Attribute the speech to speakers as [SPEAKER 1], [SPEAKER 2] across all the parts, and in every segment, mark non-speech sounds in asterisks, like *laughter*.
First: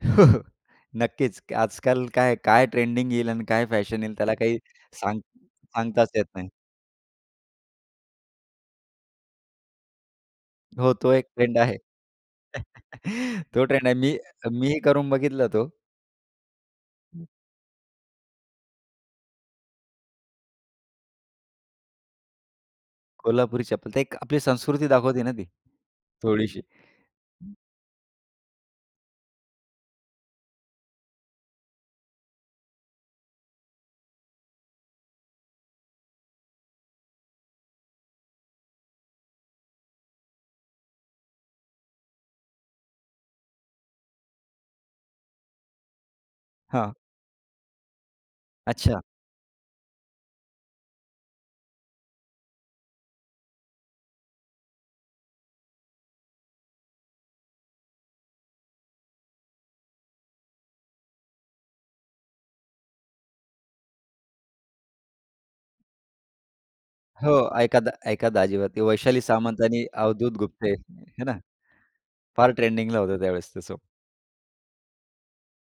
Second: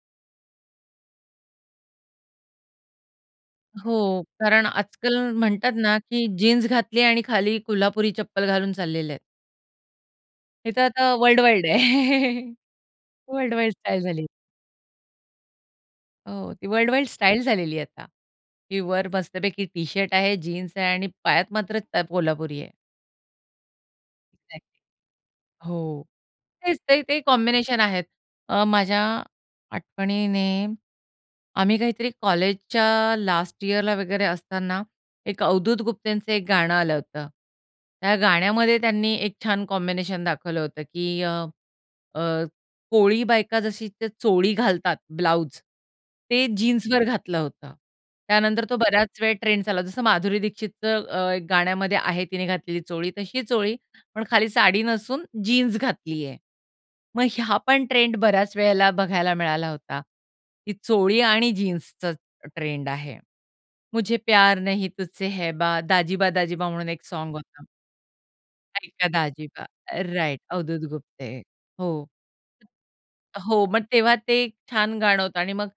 [SPEAKER 1] *chuckles* नक्कीच! आजकाल काय, काय ट्रेंडिंग येईल आणि काय फॅशन येईल,
[SPEAKER 2] हो,
[SPEAKER 1] त्याला काही
[SPEAKER 2] कारण आजकाल
[SPEAKER 1] सांग
[SPEAKER 2] म्हणतात ना,
[SPEAKER 1] सांगताच येत
[SPEAKER 2] की
[SPEAKER 1] नाही.
[SPEAKER 2] जीन्स घातली आणि खाली कोल्हापुरी चप्पल घालून चाललेले आहेत. हे तर
[SPEAKER 1] हो,
[SPEAKER 2] आता
[SPEAKER 1] तो एक
[SPEAKER 2] वर्ल्ड
[SPEAKER 1] ट्रेंड
[SPEAKER 2] वाईड आहे.
[SPEAKER 1] आहे.
[SPEAKER 2] *chuckles*
[SPEAKER 1] *chuckles*
[SPEAKER 2] वर्ल्ड
[SPEAKER 1] तो
[SPEAKER 2] वाईड
[SPEAKER 1] ट्रेंड आहे.
[SPEAKER 2] स्टाईल
[SPEAKER 1] मी
[SPEAKER 2] झाली.
[SPEAKER 1] मी करून बघितला तो.
[SPEAKER 2] हो. ती वर्ल्ड वाईड
[SPEAKER 1] हं.
[SPEAKER 2] स्टाईल झालेली आहे आता. की वर मस्तपैकी टी शर्ट आहे, जीन्स आहे आणि पायात मात्र त कोल्हापुरी आहे.
[SPEAKER 1] कोल्हापुरी चप्पल. ते एक आपली
[SPEAKER 2] एक्झॅक्टली!
[SPEAKER 1] संस्कृती दाखवते ना ती.
[SPEAKER 2] हो.
[SPEAKER 1] थोडीशी.
[SPEAKER 2] तेच ते. ते
[SPEAKER 1] *unintelligible*
[SPEAKER 2] कॉम्बिनेशन आहेत. अ, माझ्या आठवणीने, आम्ही काहीतरी कॉलेजच्या लास्ट ईअरला वगैरे असताना, एक अवधूत गुप्तेंचं एक गाणं आलं होतं. त्या गाण्यामध्ये त्यांनी एक छान कॉम्बिनेशन दाखवलं होतं की अ, अ, कोळी बायका जशी ते चोळी घालतात, ब्लाउज, ते
[SPEAKER 1] हां.
[SPEAKER 2] जीन्सवर घातलं होतं. त्यानंतर तो
[SPEAKER 1] अच्छा.
[SPEAKER 2] बऱ्याच वेळ ट्रेंड्स आला. जसं माधुरी दीक्षितचं अ, एक गाण्यामध्ये आहे तिने घातलेली चोळी, तशी चोळी, पण खाली साडी नसून जीन्स घातली आहे. मग ह्या पण ट्रेंड बऱ्याच वेळेला बघायला मिळाला होता. ही चोळी आणि जीन्सचा ट्रेंड आहे. मुझे प्यार नहीं तुझसे है बा दाजीबा दाजीबा म्हणून एक साँग
[SPEAKER 1] हो.
[SPEAKER 2] होतं.
[SPEAKER 1] ऐका ऐका दाजीबा. ते
[SPEAKER 2] ऐका
[SPEAKER 1] वैशाली सामंत
[SPEAKER 2] दाजीबा.
[SPEAKER 1] आणि
[SPEAKER 2] रा
[SPEAKER 1] अवधूत
[SPEAKER 2] राइट.
[SPEAKER 1] गुप्ते.
[SPEAKER 2] अवधूत
[SPEAKER 1] हे
[SPEAKER 2] गुप्ते.
[SPEAKER 1] ना?
[SPEAKER 2] हो.
[SPEAKER 1] फार ट्रेंडिंगला होतं त्यावेळेस ते
[SPEAKER 2] हो.
[SPEAKER 1] सॉंग.
[SPEAKER 2] मग तेव्हा ते छान गाणं होतं आणि मग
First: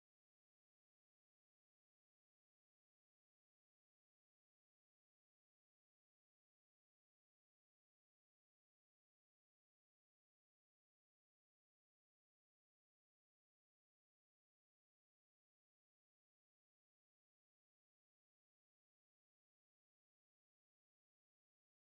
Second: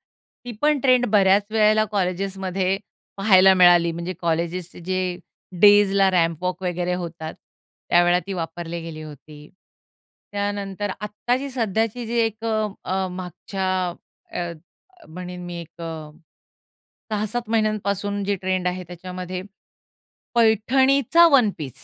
[SPEAKER 2] ती पण ट्रेंड बऱ्याच वेळेला कॉलेजेसमध्ये पाहायला मिळाली. म्हणजे कॉलेजेसचे जे डेजला रॅम्प वॉक वगैरे होतात, त्यावेळेला ती वापरली गेली होती. त्यानंतर आत्ताची सध्याची जी एक अ, अ, मागच्या अ, म्हणेन मी एक अ, 6-7 महिन्यांपासून जे ट्रेंड आहे त्याच्यामध्ये, पैठणीचा वन पीस